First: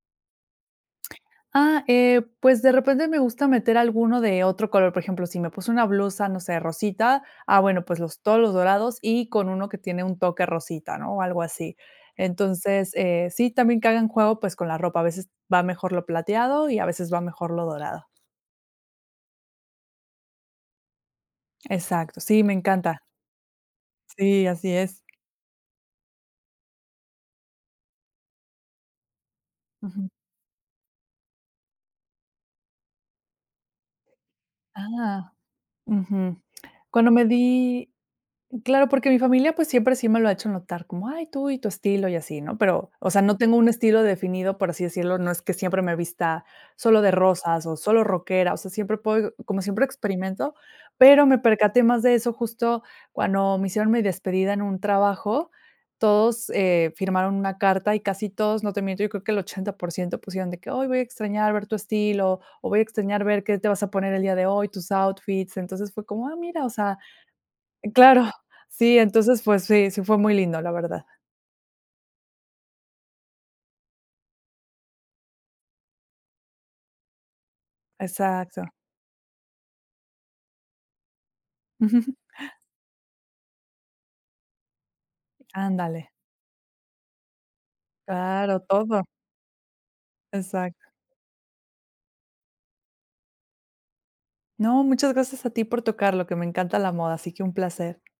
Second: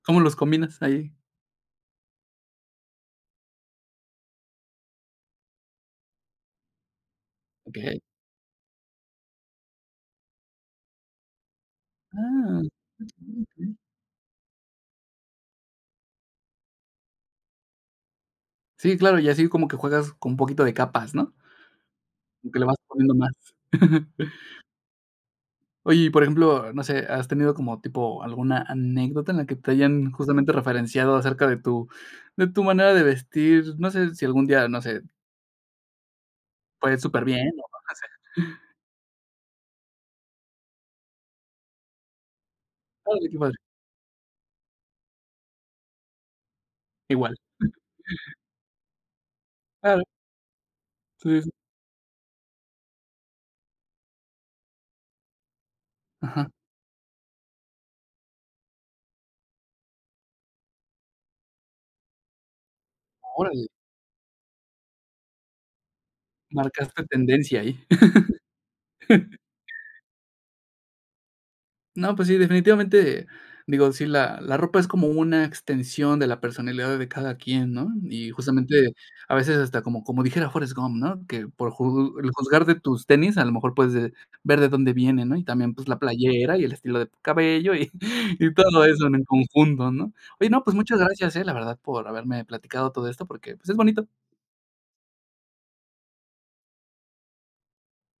¿Cómo los combinas ahí? Ah, eh, pues, de repente me gusta meter alguno de otro color. Por ejemplo, si me puse una blusa, no sé, rosita, ah, bueno, pues Okey. los todos los dorados y con 1 que tiene un toque rosita, ¿no?, o algo así. Ah. Entonces, eh, sí, [unintelligible] también que hagan juego, pues, con la ropa. A veces va mejor lo plateado y a veces va mejor lo dorado. Sí, claro. Y así como que juegas con un poquito de capas, ¿no? Exacto. Sí, Como me que le vas encanta. poniendo más. Sí, así es. Oye, y por ejemplo, no sé, ¿has tenido como tipo alguna anécdota en la que te Ujú. hayan justamente referenciado acerca de tu de tu manera de vestir? No sé, si algún día, no sé Ah. Ujú. Pues, Cuando me superbién, ¿no? di Así. claro, porque mi familia, pues, siempre sí me lo ha hecho notar, como: "Ay, tú y tu estilo y así", ¿no? Pero, o sea, Órale. no Qué padre. tengo un estilo definido, por así decirlo. No es que siempre me vista solo de Igual. rosas o solo rockera. O sea, siempre puedo como siempre Claro. experimento, pero me Sí, sí. percaté más de eso justo cuando me hicieron mi despedida en un trabajo. Todos, Ajá. eh, firmaron una carta y casi todos, no te miento, yo creo que el 80% pusieron de que: "Ay, voy a extrañar ver tu estilo", o "voy a extrañar ver qué Órale. te vas a poner el día de hoy, tus outfits". Entonces fue como: "Ah, mira". O sea Marcaste tendencia ahí. claro. Sí, entonces, pues sí, sí fue muy lindo, la verdad. No, pues sí, definitivamente. Digo, sí, la la ropa es como una extensión de la personalidad de cada quien, ¿no? Y Exacto. justamente, a veces hasta como como dijera Forrest Gump, ¿no? Que: "Por ju el juzgar de tus tenis, a lo mejor puedes, eh, ver de dónde vienen", ¿no? Y también, pues, la Ándale. playera y el estilo de tu cabello y y Claro. todo Todo. eso en en conjunto, ¿no? Oye, no, Exacto. pues, muchas gracias, ¿eh?, la verdad, por haberme platicado todo esto, porque, pues, es bonito. No, muchas gracias a ti por tocarlo. Que me encanta la moda, así que un placer.